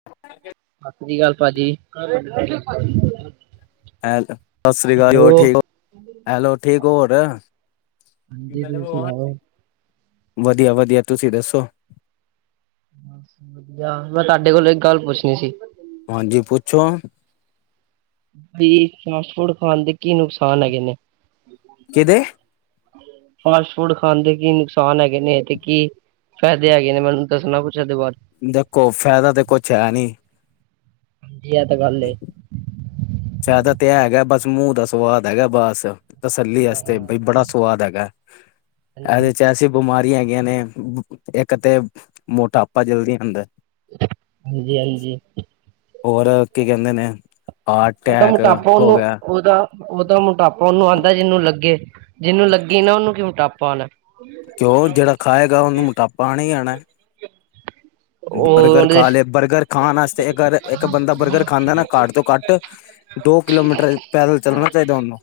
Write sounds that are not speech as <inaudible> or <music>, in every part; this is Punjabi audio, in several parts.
<unintelligible> ਸਸ਼੍ਰੀ ਕਾਲ ਭਾਜੀ ਐਲੋ‌, ਸਸ਼੍ਰੀ ਕਾਲ ਹੈਲੋ। ਓਰ ਠੀਕ ਓ, ਐਲੋ ਠੀਕ ਓ ਹੋਣ? ਹਾਂਜੀ ਤੁਸੀਂ ਸੁਣਾਓ? ਵਧੀਆ-ਵਧੀਆ, ਤੁਸੀਂ ਦੱਸੋ? ਮੈ ਤਾਡੇ ਕੋਲ ਏਕ ਗੱਲ ਪੁੱਛਣੀ ਸੀ ਹਾਂਜੀ ਪੁੱਛੋ ਦੀ ਫਾਸਟ ਫੂਡ ਖਾਣ ਦੇ ਕੀ ਨੁਕਸਾਨ ਹੈਗੇ ਨੇ? ਕਿਦੇ ਫਾਸਟ ਫੂਡ ਖਾਣ ਦੇ ਕੀ ਨੁਕਸਾਨ ਹੈਗੇ ਨੇ ਤੇ ਕੀ ਫੈਦੇ ਹੈਗੇ ਨੇ, ਮੈਨੂੰ ਦੱਸਣਾ ਕੁੱਛ ਏਦੇ ਬਾਰ ਦੇਖੋ, ਫੈਦਾ ਦੇਖੋ ਕੋਛ ਹੈ ਨੀ। ਜੀ ਐ ਤਾਂ ਗੱਲ ਏ ਫੈਦਾ ਤੇ ਹੈਗਾ ਬੱਸ ਮੂੰਹ ਦਾ ਸਵਾਦ ਹੈਗਾ ਬੱਸ, ਤਸੱਲੀ ਆਸਤੇ, ਬਈ ਹਾਂਜੀ, ਬੜਾ ਸੁਵਾਦ ਹੈਗੈ। ੲੈਦੇ ਚ ਐਸੀੇ ਬਮਾਰੀਆ ਹੈਗੀਆ ਨੇ, ਏਕ ਤੇ ਮੋਟਾਪਾ ਜਲਦੀ ਆਦੈ ਹਾਂਜੀ-ਹਾਂਜੀ ਹੋਰ, ਕੀ ਕੈੰਦੇ ਨੇ, ਹਾਟੈਕ ਹੋ ਗੇਆ ਓਤਾ ਮੋਟਾਪਾ ਓਨੂੰ ਆਦਾ ਜਿਨੂੰ ਲੱਗੇ, ਜਿਨੂੰ ਲੱਗੇ ਨਾ ਨੂੰ ਓਕੀ ਮੋਟਾਪਾ ਆਣਾ ਕਿਓ, ਜੇੜਾ ਖਾਏਗਾ ਓਨੂੰ ਮੋਟਾਪਾ ਆਣਾ ਈ ਆਣਾ ਉਹ ਬਰਗਰ ਉਹਦੇ ਖਾ ਲੇ ਬਰਗਰ ਖਾਣ ਆਸਤੇ ਅਗਰ ਇੱਕ ਬੰਦਾ ਬਰਗਰ ਖਾਂਦੈ ਨਾ ਘੱਟ ਤੋਂ ਘੱਟ ਦੋ ਕਿਲੋਮੀਟਰ ਪੈਦਲ ਚੱਲਣਾ ਚਾਹੀਦੈ ਉਹਨੂੰ,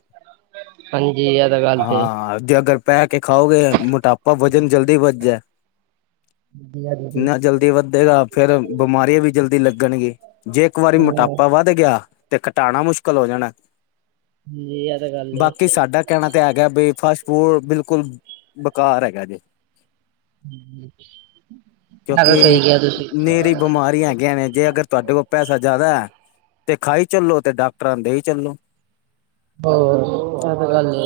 ਹਾਂਜੀ ਇਹ ਤਾਂ ਗੱਲ ਹਾਂ ਤੇ। ਹਾਂ ਜੇ ਅਗਰ ਬੈ ਕੇ ਖਾਓਗੇ ਮੋਟਾਪਾ ਵਜ਼ਨ ਜਲਦੀ ਵਧ ਜੇ ਹਾਂਜੀ, ਹਾਂਜੀ ਇੰਨਾ ਜਲਦੀ ਵੱਧੇਗਾ, ਫੇਰ ਬਿਮਾਰੀਆਂ ਵੀ ਜਲਦੀ ਲੱਗਣਗੇ। ਜੇ ਇੱਕ ਵਾਰੀ ਮੋਟਾਪਾ ਹਾਂਜੀ ਵੱਧ ਗਿਆ ਤੇ ਘਟਾਣਾ ਮੁਸ਼ਕਲ ਹੋ ਜਾਣੈ। ਇਹ ਤਾਂ ਗੱਲ ਏ। ਬਾਕੀ ਸਾਡਾ ਕਹਿਣਾ ਤੇ ਹੈਗੈ ਬਈ ਫਾਸਟ ਫੂਡ ਬਿਲਕੁਲ ਬੇਕਾਰ ਹੈਗੈ ਜੇ। ਐ ਤੇ ਸਹੀ ਕਿਉਂਕਿ ਕਿਹਾ ਤੁਸੀਂ। ਨੇਰੀ ਬਿਮਾਰੀਆਂ ਹੈਗੀਆਂ ਨੇ, ਜੇ ਅਗਰ ਤੁਹਾਡੇ ਕੋਲ ਪੈਸਾ ਜਾਦੈ ਤੇ ਖਾਈ ਚੱਲੋ ਤੇ ਡਾਕਟਰਾਂ ਦੇ ਦੇਈ ਚੱਲੋ। ਹੋਰ ਇਹ ਤੇ ਗੱਲ ਏ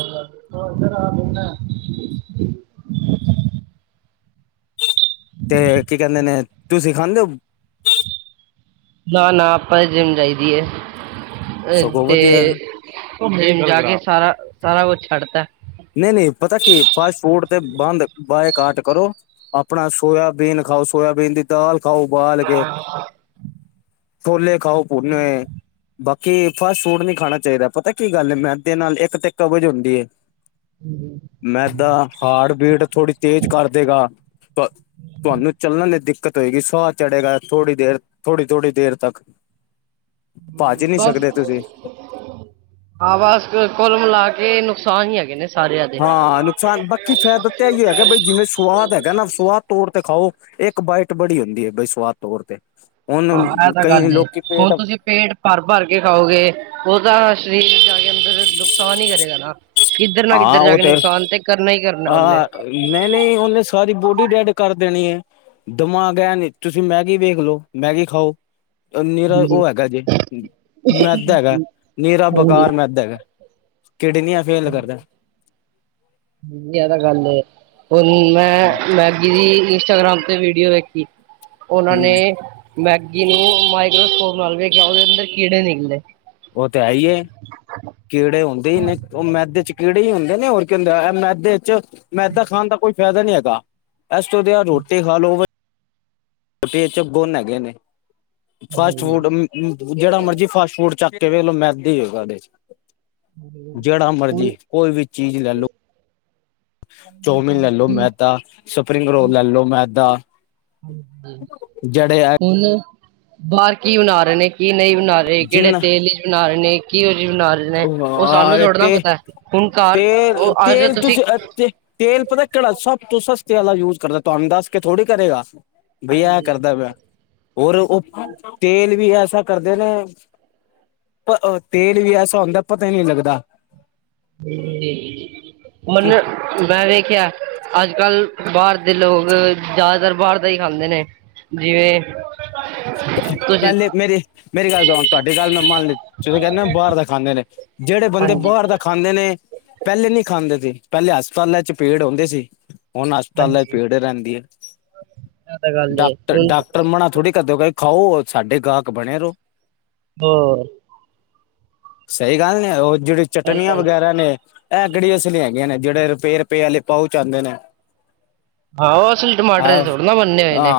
ਤੇ ਕੀ ਕਹਿੰਦੇ ਨੇ, ਤੁੂਸੀ ਖਾਂਦੇ ਓ? ਨਾ -ਨਾ, ਆਪਾਂ ਤੇ ਜਿੰਮ ਜਾਈਦੀ ਏ ਸਗੋਂ ਤੇ ਵਧੀਆ ਓ ਫੇਰ ਜਾ ਕੇ ਸਾਰਾ, ਸਾਰਾ ਕੁਛ ਛੱਡ ਤਾ। ਨਈ- ਨਈ, ਪਤਾ ਕੀ ਏ ਫਾਸਟ ਫੂਡ ਤੇ ਬੰਦ, ਬਾਏ ਕਾਟ ਕਰੋ ਆਪਣਾ ਸੋਇਆਬੀਨ ਖਾਓ, ਸੋਇਆਬੀਨ ਦੀ ਦਾਲ ਖਾਓ ਉਬਾਲ ਕੇ। ਛੋਲੇ ਖਾਓ ਭੁੰਨੇ ਹੋਏ, ਬਾਕੀ ਫਾਸਟ ਫੂਡ ਨੀ ਖਾਣਾ ਚਾਹੀਦਾ ਪਤੈ ਇਹ ਗੱਲ ਮੈਦੇ ਨਾਲ ਇੱਕ ਤੇ ਕਬਜ ਹੁੰਦੀ ਏ। <inaudible> ਮੈਦਾ ਹਾਰਟ ਬੀਟ ਥੋੜ੍ਹੀ ਤੇਜ਼ ਕਰ ਦੇਗਾ ਤੁਵਾਨੂੰ ਚੱਲਣ ਲਈ ਦਿੱਕਤ ਹੋਏਗੀ, ਸਾਹ ਚੜ੍ਹੇਗਾ ਥੋੜ੍ਹੀ ਦੇਰ ਥੋੜ੍ਹੀ- ਥੋੜ੍ਹੀ ਦੇਰ ਤੱਕ। <inaudible> ਭੱਜ ਨਹੀਂ ਬਸ ਸਕਦੇ ਤੁਸੀਂ। ਹਾਂ ਬਸ ਕੁਲ ਮਿਲਾ ਕੇ ਨੁਕਸਾਨ ਈ ਹੈਗੇ ਨੇ। ਸਾਰਿਆਂ ਦੇ ਹਾਂ ਨੁਕਸਾਨ ਬਾਕੀ ਫੈਦਾ ਤਾਂ ਇਹੀਓ ਹੈਗੈ ਬਈ ਜਿਵੇਂ ਸੁਵਾਦ ਹੈਗੈ ਨਾ ਸੁਵਾਦ ਤੋਰ ਤੇ ਖਾਓ। ਇੱਕ ਬਾਈਟ ਬੜੀ ਹੁੰਦੀ ਏ ਬਸ ਸਵਾਦ ਤੌਰ ਤੇ, ਹਾਂ ਹੁਣ ਇਹ ਤਾਂ ਕਈ ਗੱਲ ਏ ਲੋਕੀ ਪੇਟ ਹੁਣ ਤੁਸੀਂ ਪੇਟ ਭਰ- ਭਰ ਕੇ ਖਾਓਗੇ ਉਹ ਤਾਂ ਸਰੀਰ ਜਾ ਕੇ ਅੰਦਰ ਨੁਕਸਾਨ ਹੀ ਕਰੇਗਾ ਨਾ। ਕਿੱਧਰ ਨਾ ਹਾਂ ਕਿੱਧਰ ਜਾ ਕੇ ਨੁਕਸਾਨ ਤੇ ਕਰਨਾ ਈ ਕਰਨੈ ਉਹਨੇ। ਨਈ- ਨਈ, ਉਹਨੇ ਸਾਰੀ ਬੋਡੀ ਡੈਡ ਕਰ ਦੇਣੀ ਏ। ਦਿਮਾਗ ਹੈ ਨੀ, ਤੁਸੀਂ ਮੈਗੀ ਵੇਖ ਲੋ, ਮੈਗੀ ਖਾਓ ਨੀਰਾ ਹਾਂਜੀ ਉਹ ਹੈਗਾ ਜੇ, ਮੈਦਾ ਹੈਗੈ, ਨੀਰਾ ਹਾਂਜੀ ਬੇਕਾਰ ਮੈਦਾ ਹੈਗੈ। ਕਿਡਨੀਆਂ ਫੇਲ ਕਰਦੈ। ਜਾਦਾ ਗੱਲ ਏ, ਹੁਣ ਮੈਂ ਮੈਗੀ ਦੀ ਇੰਸਟਾਗ੍ਰਾਮ ਤੇ ਵੀਡੀਓ ਵੇਖੀ ਓਨਾਂ ਨੇ ਹਮ ਮੈਗੀ ਨੂੰ ਮਾਈਕ੍ਰੋਸਕੋਪ ਨਾਲ ਵੇਖਿਐ, ਓਦੇ ਅੰਦਰ ਕੀੜੇ ਨਿਕਲੇ। ਓ ਤੇ ਹੈ ਈ ਏ। ਕੀੜੇ ਹੁੰਦੇ ਈ ਨੇ, ਓ ਮੈਦੇ ਚ ਕੀੜੇ ਈ ਹੁੰਦੇ ਨੇ ਹੋਰ ਕੀ ਹੁਂਦੈ, ਐ ਮੈਦੇ ਚ ਮੈਂਦਾ ਖਾਨ ਦਾ ਕੋਈ ਫੈਦਾ ਨੀ ਹੈਗਾ, ਐਸ ਤੋਂ ਵਧੀਆ ਰੋਟੀ ਖਾ ਲੋ ਰੋਟੀੇ ਏਚ ਗੂਨ ਹੈਗੇ ਨੇ, ਫਾਸਟ ਫੂਡ ਮ ਜੇੜਾ ਮਰਜੀ ਫਾਸਟ ਫੂਡ ਚੱਕ ਕੇ ਵੇਖ ਲੋ ਮੈਦਾ ਈ ਹੋਏਗਾ ਓਦੇ ਚ। ਜੇੜਾ ਹੁਣ ਮਰਜੀ ਕੋਈ ਵੀ ਚੀਜ ਲੈ ਲੋ ਚੌਮਿਨ ਲੈਲੋ ਮੈਦਾ, ਸਪਰਿੰਗ ਰੋਲ ਲੈਲੋ ਮੈਦਾ। ਜਿਹੜੇ ਹੁਨ ਬਾਰ ਕੀ ਬਨਾ ਰੇ ਨੇ, ਕੀ ਨਈ ਬਨਾ ਰੇ ਈ ਕੈੜੇ ਜਿੰਨ ਤੇਲ ਚ ਬਨਾ ਰੇ ਨੇ, ਕੀ ਓ ਜੀ ਬਨਾ ਰੇ ਨੇ ਨੇ ਓਹ ਸਾਨੂੰ ਥੋੜਾ ਨਾ ਪਤੈ, ਹੁਨ ਘਰ ਤੇਲ ਓ ਆਜੋ ਤੇਲ ਤੂਸੀ ਤੁਸੀਂ ਤੇ ਤੇਲ ਪਤਾ ਕੇੜਾ, ਸਭ ਤੋ ਸਸਤੇ ਆਲਾ ਯੂਜ਼ ਕਰਦੈ, ਤੂਆਨ ਦੱਸ ਕੇ ਥੋੜੀ ਕਰੇਗਾ ਬਈ ਆ ਹਾਂਜੀ ਕਰਦਾ ਪੇਆ। ਔਰ ਓ ਤੇਲ ਵੀ ਐਸਾ ਕਰਦੇ ਨੇ, ਪ ਅ ਤੇਲ ਵੀ ਐਸਾ ਤਾ ਹੋਂਦਾ ਪਤਾ ਈ ਨੀ ਲਗਦਾ। ਹੂੰ, ਮਨ ਮੈਂ ਵੇਖੇਆ ਅਜ-ਕਲ ਬਾਰ ਦੇ ਲੋਕ ਜਾਦਾਤਰ ਬਾਰ ਦਾ ਈ ਖਾਂਦੇ ਨੇ। ਜਿਵੇਂ ਪ ਤੁਸੀਂ ਪੈਲੇ ਮੇਰੀ, ਮੇਰੀ ਗੱਲ ਸੁਨ, ਤੁਆਡੀ ਗੱਲ ਮੈਂ ਮੰਨ ਲੀ, ਤੁਸੀ ਕੈਂਦੇਂ ਬਾਰ ਦਾ ਖਾਂਦੇ ਨੇ ਜੇੜੇ ਬੰਦੇ ਹਾਂਜੀ ਬਾਰ ਦਾ ਖਾਂਦੇ ਨੇ, ਪੈਲੇ ਨੀ ਖਾਂਦੇ ਸੀ, ਪੈਲੇ ਹਸਪਤਾਲਾਂ ਚ ਭੀੜ ਹੁੰਦੀ ਸੀ। ਹੁਨ ਹਸਪਤਾਲਾਂ ਚ ਹਾਂਜੀ ਭੀੜ ਰੈਂਦੀ ਏ, ਇਹ ਤਾਂ ਗੱਲ ਏ ਡਾਕਟਰ, ਹੁਣ ਡਾਕਟਰ ਮਨਾ ਥੋੜੀ ਕਰਦੇ ਪਏ ਖਾਓ, ਔਰ ਸਾਡੇ ਗਾਕ ਬਣੇ ਰੋ। ਹੋਰ ਸਈ ਗੱਲ ਨੀ ਐ, ਓ ਜੇੜੀ ਸਹੀ ਚਟਨੀਆਂ ਗੱਲ ਏ ਵਗੈਰਾ ਨੇ ਐ ਕੇੜੀ ਅਸਲੀ ਹੈਗੀਆਂ ਨੇ, ਜੇੜੇ ਰਪੈ-ਰਪੈ ਆਲੇ ਪਾਉਚ ਆਂਦੇ ਨੇ। ਹਾ ਓ ਅਸਲੀ ਟਮਾਟਰ ਦੇ ਆਹ ਥੋੜੀ ਨਾ ਬੱਨੇ ਹੋਏ ਨੇ, ਹਾਂ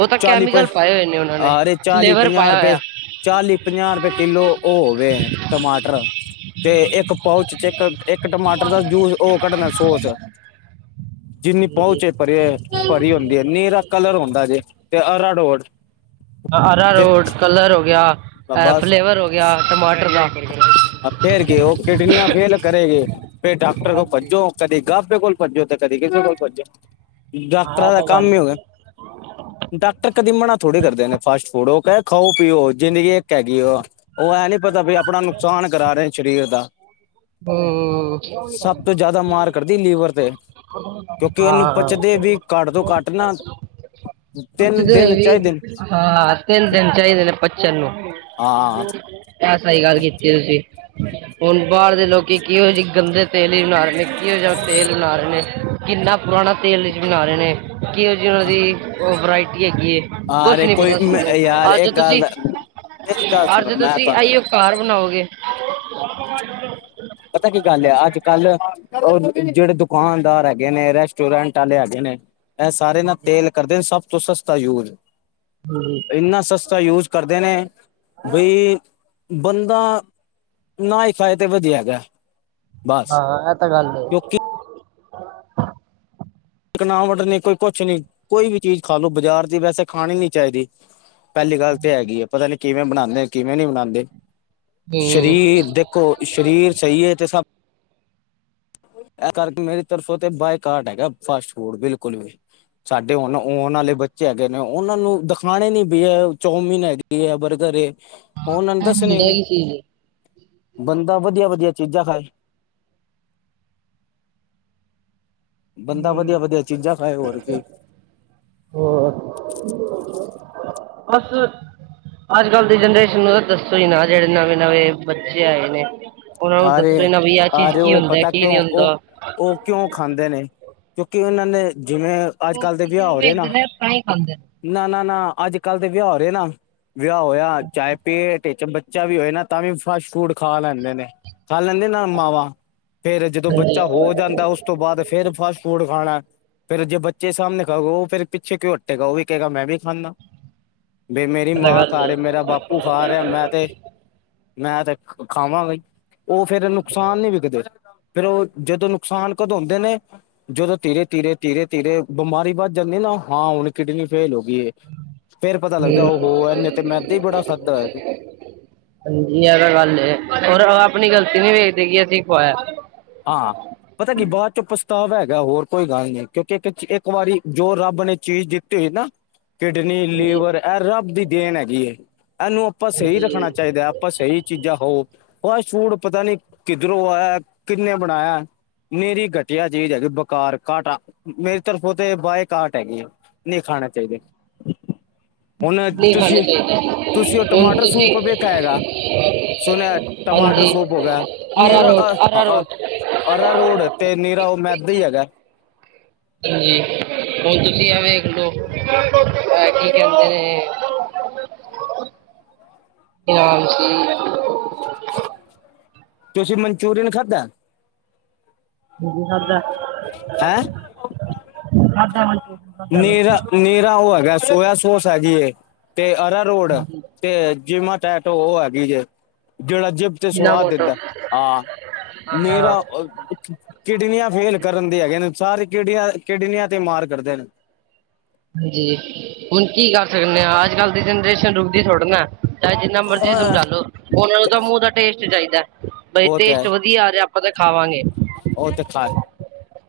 ਓ ਤਾ ਕੈਮੀਕਲ ਪਾਏ ਹੋਏ ਨੇ ਓਨਾ ਆਰੇ ਚਾਲੀ-ਪੰਜਾਅ ਰਪਏ ਚਾਲੀ-ਪੰਜਾਅ ਰਪਏ ਕਿੱਲੋ ਓ ਹੋਗੇ, ਟਮਾਟਰ ਤੇ ਏਕੱ ਪਾਊਚ ਚ ਏਕੱ- ਏਕੱ ਟਮਾਟਰ ਦਾ ਜੂਸ ਓ ਕੱਡਨਾ ਸੋਚ ਜਿੰਨੀ ਹਾਂਜੀ ਪਾਉਚ ਏ ਭਰੇ ਐ, ਭਰੀ ਹੁੰਦੀ ਏ, ਨੀਰਾ ਕਲਰ ਹੁੰਦਾ ਜੇ, ਤੇ ਅਰਾੜੋੜ ਅਰਾਰੋਡ ਕਲਰ ਹੋ ਗੇਆ, ਐ ਫਲੇਵਰ ਹੋ ਗੇਆ ਟਮਾਟਰ ਦਾ ਹਾਂਜੀ ਆ ਫੇਰ ਕੇ, ਓ ਕਿਡਨੀਆਂ ਫੇਲ ਕਰੇਗੇ। ਫੇਰ ਡਾਕਟਰ ਹਾਂ ਕੋਲ ਭੱਜੋ, ਕਦੇ ਗਾਬੇ ਕੋਲ ਭੱਜੋ, ਤੇ ਕਦੇ ਕਿਸੇ ਕੋਲ ਭੱਜੋ। ਇਹ ਡਾਕਟਰਾਂ ਦਾ ਤਾਂ ਗੱਲ ਕੰਮ ਈ ਹੋਗੇਆ, ਏ ਡਾਕਟਰ ਕਦੀ ਮਣਾ ਥੋੜੀ ਕਰਦੇ ਨੇ ਫਾਸਟ ਫੂਡ, ਓ ਕੈ ਖਾਓ-ਪੀਓ, ਜ਼ਿੰਦਗੀ ਏੱਕ ਹੈਗੀ ਏ, ਓ ਐ ਨੀ ਪਤਾ ਬੀ ਅਪਣਾ ਨੂੰ ਨੁਕਸਾਨ ਕਰਾ ਰੇ ਸ਼ਰੀਰ ਦਾ। ਸਬ ਤੋ ਹੂੰ ਜਾਦਾ ਮਾਰ ਕਰਦੀ ਲੀਵਰ ਤੇ। ਕਿਓਕਿ ਓਨੂੰ ਹਾਂ ਪੁਚਦੇ ਵੀ, ਘਾੱਟ ਤੋ ਘਾੱਟ ਨਾ ਤੇੱਨ ਦੇੱਨ ਚਾਈਦੇ ਨੇ। ਹਾ, ਤੇੱਨ ਦੇੱਨ ਚਾਈਦੇ ਨੇ ਪੱਚਨ ਨੂੰ। ਹਾਂ ਐ ਸਈ ਗਾੱਲ ਕੀਤੀ ਏ ਤੂਸੀ, ਹੁਨ ਬਾਰ ਦੇ ਲੋਕੀ ਕੇਹੋ ਜੀ ਗੰਦੇ ਤੇਲ ਈ ਬਨਾ ਰੇ ਨੇ, ਕੇਹੋ ਜਾ ਤੇਲ ਬਨਾ ਰੇ ਨੇ ਕਿੰਨਾ ਪੁਰਾਣਾ ਤੇਲ ਇਚ ਬਨਾ ਰੇ ਨੇ, ਕੇਹੋ ਜੀ ਓਨਾਂ ਦੀ ਓ ਵਰਾਇਟੀ ਹੈਗੀ ਏ ਕੋਛ ਯਾਰ ਨੀ ਕੋਈ ਪਤਾ ਸਾਨੂੰ, ਯਾਰ ਅੱਜ ਇੱਕ ਗੱਲ ਤੁਸੀ, ਦਾ ਮੇਰੀ ਗੱਲ ਸੁਣੋ ਅੱਜ ਮੈਂ ਤੁਸੀ ਤੁਹਾਨੂੰ ਆਈਓ ਘਾਰ ਬਨਾਓਗੇ ਪਤਾ ਕੀ ਗੱਲ ਏ ਅੱਜ-ਕਲ ਓ ਜੇੜੇ ਦੁਕਾਨਦਾਰ ਹੈਗੇ ਨੇ, ਰੈਸਟੋਰੈਂਟ ਆਲੇ ਹੈਗੇ ਨੇ, ਐ ਸਾਰੇ ਨਾ ਹਾਂਜੀ ਤੇਲ ਕਰਦੇ ਨੇ ਸਬ ਤੋਂ ਸਸਤਾ ਯੂਜ਼, ਏਂਨਾ ਸਸਤਾ ਯੂਜ਼ ਕਰਦੇ ਨੇ ਬਈ ਬੰਦਾ ਨਾ ਈ ਖਾਏ ਤੇ ਵਦੀਆ ਹੈਗਾ। ਬਸ ਹਾਂ-ਹਾਂ ਐ ਤਾਂ ਗੱਲ ਏ। ਕਿਉਂਕਿ ਚਿਕਨਾਵਟ ਨੀ ਕੋਈ ਕੁਛ ਨੀ ਕੋਈ ਵੀ ਚੀਜ਼ ਖਾ ਲੋ ਬਾਜ਼ਾਰ ਦੀ ਵੈਸੇ ਖਾਣੀ ਨੀ ਚਾਈਦੀ। ਪੇਲੀ ਗੱਲ ਤਾਂ ਹੂੰ ਹੈਗੀ ਏ ਪਤਾ ਨੀ ਕਿਵੇਂ ਬਣਾਦੇ ਕਿਵੇਂ ਨਈ ਬਣਾਦੇ ਇਹ ਸ਼ਰੀਰ ਦੇ ਕੋ ਸ਼ਰੀਰ ਸਈ ਏ ਤੇ ਸਭ ਐ ਕਰਕੇ ਮੇਰੀ ਤਰਫੋਂ ਤੇ ਬਾਏਕਾਟ ਹੈਗਾ ਫਾਸਟ ਫੂਡ ਬਿਲਕੁਲ ਵੀ। ਸਾਡੇ ਹੁਣ ਓਣ ਆਣ ਵਾਲੇ ਬੱਚੇ ਹੈਗੇ ਨੇ ਓਨਾਂ ਨੂੰ ਦਿਖਾਣਾ ਨੀ ਬੀ ਏ ਚੌਮਿਨ ਹੈਗੀ ਏ ਬਰਗਰ ਏ। ਓਨਾਂ ਨੂੰ ਦੱਸਣੇ ਹੁੰਦਾ ਨੀ, ਕੀ ਚੀਜ਼ ਹੈ ਬੰਦਾ ਵੱਧੀਆ-ਵੱਧੀਆ ਚੀਜ਼ਾਂ ਖਾਏ। ਬੰਦਾ ਹੂੰ ਵਦੀਆ-ਵਦੀਆ ਚੀਜ਼ਾਂ ਖਾਏ ਹੋਰ ਕੀ। ਹੋਰ, ਬਸ ਅੱਜ-ਕੱਲ ਦੀ ਜਨਰੇਸ਼ਨ ਨੂੰ ਤਾਂ ਦੱਸੋ ਈ ਨਾ ਜੇੜੇ ਨਵੇਂ-ਨਵੇਂ ਬੱਚੇ ਆਏ ਨੇ। ਓਨਾਂ ਨੂੰ ਆ ਦੱਸੋ ਈ ਰਹੇ ਨਾ ਵੀ ਆ ਚੀਜ਼ ਕੀ ਹੁੰਦਾ ਕੀ ਨਈਂ ਹੁੰਦਾ। ਓ ਕਿਉਂ ਖਾਂਦੇ ਨੇ ਕਿਉਂਕਿ ਓਨਾਂ ਨੇ ਜਿਵੇਂ ਉਹ ਅੱਜ-ਕੱਲ ਦੇ ਕਿਸੇ ਵਿਆ ਨੂੰ ਹੋ ਰੇ ਨਾ ਵੇਖਦੇ ਨੇ ਤਾਂ ਹੀ ਖਾਂਦੇ ਨੇ ਨਾ-ਨਾ-ਨਾ ਅੱਜ-ਕੱਲ ਦੇ ਵਿਆ ਹੋ ਰੇ ਨਾ ਵਿਆ ਹੋਏਆ ਚਾਏ ਪੇਟ ਚ ਬੱਚਾ ਵੀ ਹੋਏ ਨਾ ਤਾਂ ਵੀ ਫਸਟ ਫੂਡ ਖਾ ਲੈਂਦੇ ਨੇ, ਖਾ ਲੈਂਦੇ ਨਾ ਮਾਵਾਂ? ਫੇਰ ਜਦੋਂ ਹਾਂਜੀ ਬੱਚਾ ਹੋ ਜਾਂਦਾ ਉਸ ਤੋਂ ਬਾਦ ਫੇਰ ਫਾਸਟ ਫੂਡ ਖਾਨੈ। ਫੇਰ ਜੇ ਬੱਚੇ ਸਾਮਨੇ ਖਾਊਗਾ ਓ ਫੇਰ ਪਿੱਛੇ ਕਿਉਂ ਹਟੇਗਾ ਓ ਵੀ ਕਹੇਗਾ ਮੈਂ ਵੀ ਖਾਂਨਾ। ਬੀ ਮੇਰੀ ਇਹ ਤਾਂ ਮਾਂ ਗੱਲ ਖਾ ਰੀ ਮੇਰਾ ਬਾਪ ਪੂ ਖਾ ਰਿਆ ਐ ਮੈਂ ਤੇ ਮੈਂ ਤੇ ਖਾਵਾਂਗਾ ਈ। ਓ ਫੇਰ ਨੁਕਸਾਨ ਨੀ ਵਿਕਦੇ ਫੇਰ ਓ ਜਦੋਂ ਨੁਕਸਾਨ ਕਦੋਂ ਹੁੰਦੇ ਨੇ ਜਦੋਂ ਧੀਰੇ-ਧੀਰੇ-ਧੀਰੇ-ਧੀਰੇ ਬਿਮਾਰੀ ਵੱਦ ਜਾਂਦੀ ਐ ਨਾ ਹਾਂ ਹੁਨ ਕਿਡਨੀ ਫੇਲ ਹੋ ਗੀਏ। ਫੇਰ ਪਤਾ ਏ ਲੱਗਦਾ ਓ ਹੂੰ ਹੋ ਐੇਨੇ ਤੇ ਮੈਦਾ ਈ ਬੜਾ ਖਾਦਾ ਹੋਏਆ। ਹਾਂ ਏ ਤਾਂ ਗੱਲ ਏ ਹੋਰ ਆਪਨੀ ਗਲਤੀ ਨੀ ਵੇਖਦੇ ਕਿ ਅਸੀਂ ਖੁਆਏਆ। ਹਾਂ। ਪਤਾ ਕੀ ਬਾਚੋ ਪਛਤਾਵਾ ਹੈਗਾ ਹੋਰ ਕੋਈ ਗੱਲ ਨੀ ਕਿਓਂਕੇ ਇੱਕ-ਇੱਕ ਵਾਰੀ ਜੋ ਰੱਬ ਨੇ ਚੀਜ਼ ਦਿੱ ਤੀ ਹੋਈ ਨਾ ਕਿਡਨੀ, ਹਾਂਜੀ ਲੀਵਰ ਐ ਰੱਬ ਦੀ ਦੇਨ ਹੈਗੀ ਐ ਏਨੂੰ ਆਪਾਂ ਸਈ ਰੱਖਨਾ ਹਾਂਜੀ ਚਾਈਦੈ। ਬਸ ਏਹੀ ਚੀਜਾਂ ਖਾਓ ਫਾਸਟਫੂਡ ਪਤਾ ਨੀ ਕਿੱਦਰੋਂ ਆਏਆ ਕਿੰਨੇ ਬਨਾਏਆ? ਮੇਰੀ ਗਟੀਆ ਚੀਜ਼ ਹੈਗੀ ਬੁਕਾਰ ਘਾਟਾ ਮੇਰੀ ਤਰਫੋਂ ਤੇ ਬਾਏ ਘਾਟ ਹੈਗੀ ਐ। ਨਈਂ ਖਾਣੈ ਚਾਈਦੇ। ਹੁਨ ਨਹੀਂ ਖਾਣੇ ਤੁਸੀਂ, ਚਾਹੀਦੇ ਤੁਸੀਂ ਓ ਹੁਣ ਟਮਾਟਰ ਸੂਪ ਤੁਸੀਂ ਵੇਖਾ ਹੈਗਾ? ਸੁਨੇਆ ਟਮਾਟਰ ਹਾਂਜੀ ਸੂਪ ਹੋ ਗਿਆ ਨੀਰਾ ਅਰਾਰੋਟ ਅ ਅ ਅਰਾਰੋਟ ਅਰਾ ਰੋਡ ਤੇ ਨੀਰਾ ਓ ਮੈਦਾ ਈ ਹੈਗਾ। ਹਾਂਜੀ ਹੁਨ ਤੁਸੀਂ ਐ ਵੇਂਖਲੋ ਐ ਕੀ ਕੈਂਦੇ ਨੇ? ਹਾਂਜੀ। ਤੁਸੀ ਮਨਚੂਰੀਅਨ ਖਾਦੈ? ਖਾਦੈ। ਨੀਰਾ-ਨੀਰਾ ਓ ਹੈਗਾ ਸੋਏਆ ਸੋਸ ਹੈਗੀ ਏ ਤੇ ਅਰਾ ਰੋਡ। ਤੇ ਜਿਮਾ ਟੈਟ ਓ ਹੈਗੀ ਜੇ ਜੇੜਾ ਜਿਮ ਤੇ ਬਿਨਾਂ ਸੁਵਾਦ ਮੋਟੋ ਦਿੰਦਾ ਹਾਂ, ਹਾਂ ਨੀਰਾ ਅ- ਕਿਡਨੀਆਂ ਫੇਲ ਕਰਨ ਦੇ ਹੈਗੇ ਨੇ ਸਾਰੇ ਕਿਡੀਆਂ-ਕਿਡਨੀਆਂ ਤੇ ਮਾਰ ਕਰਦੇ ਨੇ। ਹਾਂਜੀ ਹੁਨ ਕੀ ਕਰ ਸਕਨੇ ਆਂ ਅੱਜ-ਕੱਲ ਦੀ ਜਨਰੇਸ਼ਨ ਰੁਕਦੀ ਥੋੜੀ ਨੈ। ਚਾਹੇ ਜਿੰਨਾ ਮਰਜ਼ੀ ਹਾਂ, ਸਮਝਾ ਲੋ ਓਨਾਂ ਨੂੰ ਤਾਂ ਮੂੰਹ ਦਾ ਟੇਸਟ ਚਾਈਦਾ ਬਈ ਟੇਸਟ ਵਦੀ ਵਦੀਆ ਆ ਰਿਆ ਆਪਾਂ ਤਾਂ ਖਾਵਾਂਗੇ। ਓ ਤੇ ਖਾ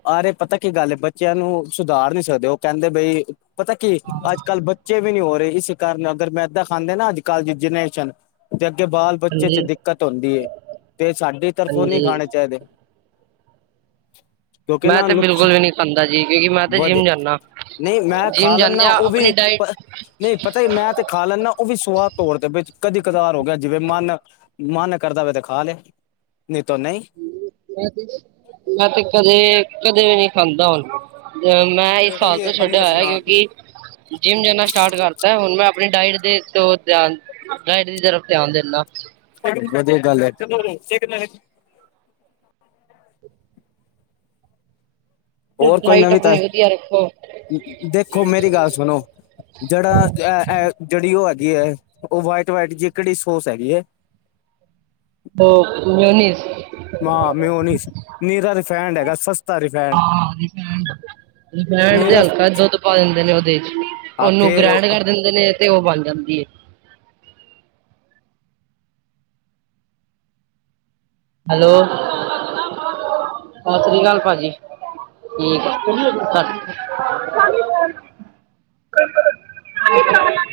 ਆਰੇ ਪਤਾ ਕੀ ਗੱਲ ਐ ਬੱਚੇਆਂ ਨੂੰ ਸੁਧਾਰ ਨੀ ਸਕਦੇ ਓ ਕੈਂਦੇ ਬਈ ਪਤਾ ਕੀ ਅੱਜ-ਕੱਲ ਬੱਚੇ ਵੀ ਨੀ ਹੋ ਰਹੀ ਇਸ ਕਾਰਨ ਅਗਰ ਮੈਦਾ ਖਾਂਦੇ ਨਾ ਅੱਜ-ਕੱਲ ਦੀ ਜਨਰੇਸ਼ਨ ਤੇ ਅੱਗੇ ਬਾਲ ਬੱਚੇ ਚ ਹਾਂਜੀ ਦਿੱਕਤ ਹੁੰਦੀ ਐ ਤੇ ਸਾਡੀ ਤਰਫੋਂ ਨੀ ਹਾਂਜੀ ਖਾਣੇ ਚਾਈਦੇ। ਕਿਉਂਕਿ ਮੈਂ ਨਾ ਤੇ ਨੁਕਸ ਬਿਲਕੁਲ ਵੀ ਨਹੀਂ ਖਾਂਦਾ ਜੀ ਕਿਉਂਕਿ ਮੈਂ ਤੇ ਵਦੇ ਜਿੰਮ ਜਾਂਦਾ ਨਈਂ ਮੈਂ ਖਾ ਜਿੰਮ ਲੈਂਨਾ ਜਾਂਦੇ ਆ ਓ ਵੀ ਆਪਣੀ ਡਾਇਟ ਨਈ ਪਤਾ ਈ ਮੈਂ ਤੇ ਖਾ ਲੈਂਣਾ, ਓ ਵੀ ਸੁਵਾਦ ਤੌਰ ਤੇ ਵਿਚ ਕਦੀ ਕਦਾਰ ਹੋ ਗਿਆ। ਜਿਵੇਂ ਮਨ ਮਨ ਕਰਦਾ ਵੇ ਤੇ ਖਾ ਲਿਆ, ਨਈ ਤੋ ਨਈ। ਮੈਂ ਮੈਂ ਤੇ ਕਦੇ ਕਦੇ ਨੀ ਖਾਂਦਾ ਹੁਣ। ਮੈਂ ਇਸ ਸਾਲ ਤੋਂ ਛੱਡਿਆ ਹੋਇਆ ਕਿਉਂਕਿ ਜਿੰਮ ਜਾਣਾ ਸਟਾਟ ਕਰਤਾ, ਹੁਣ ਮੈਂ ਆਪਣੀ ਡਾਇਟ ਤੇ ਧਿਆਨ ਡਾਈਟ ਦੀ ਤਰਫ਼ ਧਿਆਨ ਦਿੰਨਾ। ਵਧੀਆ ਗੱਲ ਐ। ਹੋਰ ਕੋਈ ਡਾਇਟ ਨਵੀਂ ਆਪਣੀ ਵਧੀਆ ਰੱਖੋ ਤਾਜੀ, ਦੇਖੋ ਮੇਰੀ ਗੱਲ ਸੁਣੋ। ਜੜਾ ਐ ਜੇੜੀ ਓ ਹੈਗੀ ਐ ਓ ਵਾਈਟ ਵਾਈਟ ਜੀ ਕੇੜੀ ਸੋਸ ਹੈਗੀ ਏ। ਓ ਮਿਉਨੀਸ। ਹਾਂ ਮਿਉਨੀਸ, ਨਿਰਾ ਰਫੈਂਡ ਹੈਗਾ ਸਸ ਹਾਂ, ਰੀਫੈਂਡ। ਰਿਫੈਂਡ ਤੇ ਨੀਰਾ ਹਲਕਾ ਦੁੱਧ ਪਾ ਦਿੰਦੇ ਨੇ ਓਦੇ 'ਚ ਆ ਓਨੂੰ ਫੇਰ ਗ੍ਰੈਂਡ ਕਰ ਦਿੰਦੇ। ਤੇ ਨੇ ਤੇ ਓ ਬਣ ਜਾਂਦੀ ਏ। ਹੈਲੋ ਸਾਸਰੀਸਕਾਲ ਭਾਜੀ ਜੀ। <unintelligible> <unintelligible>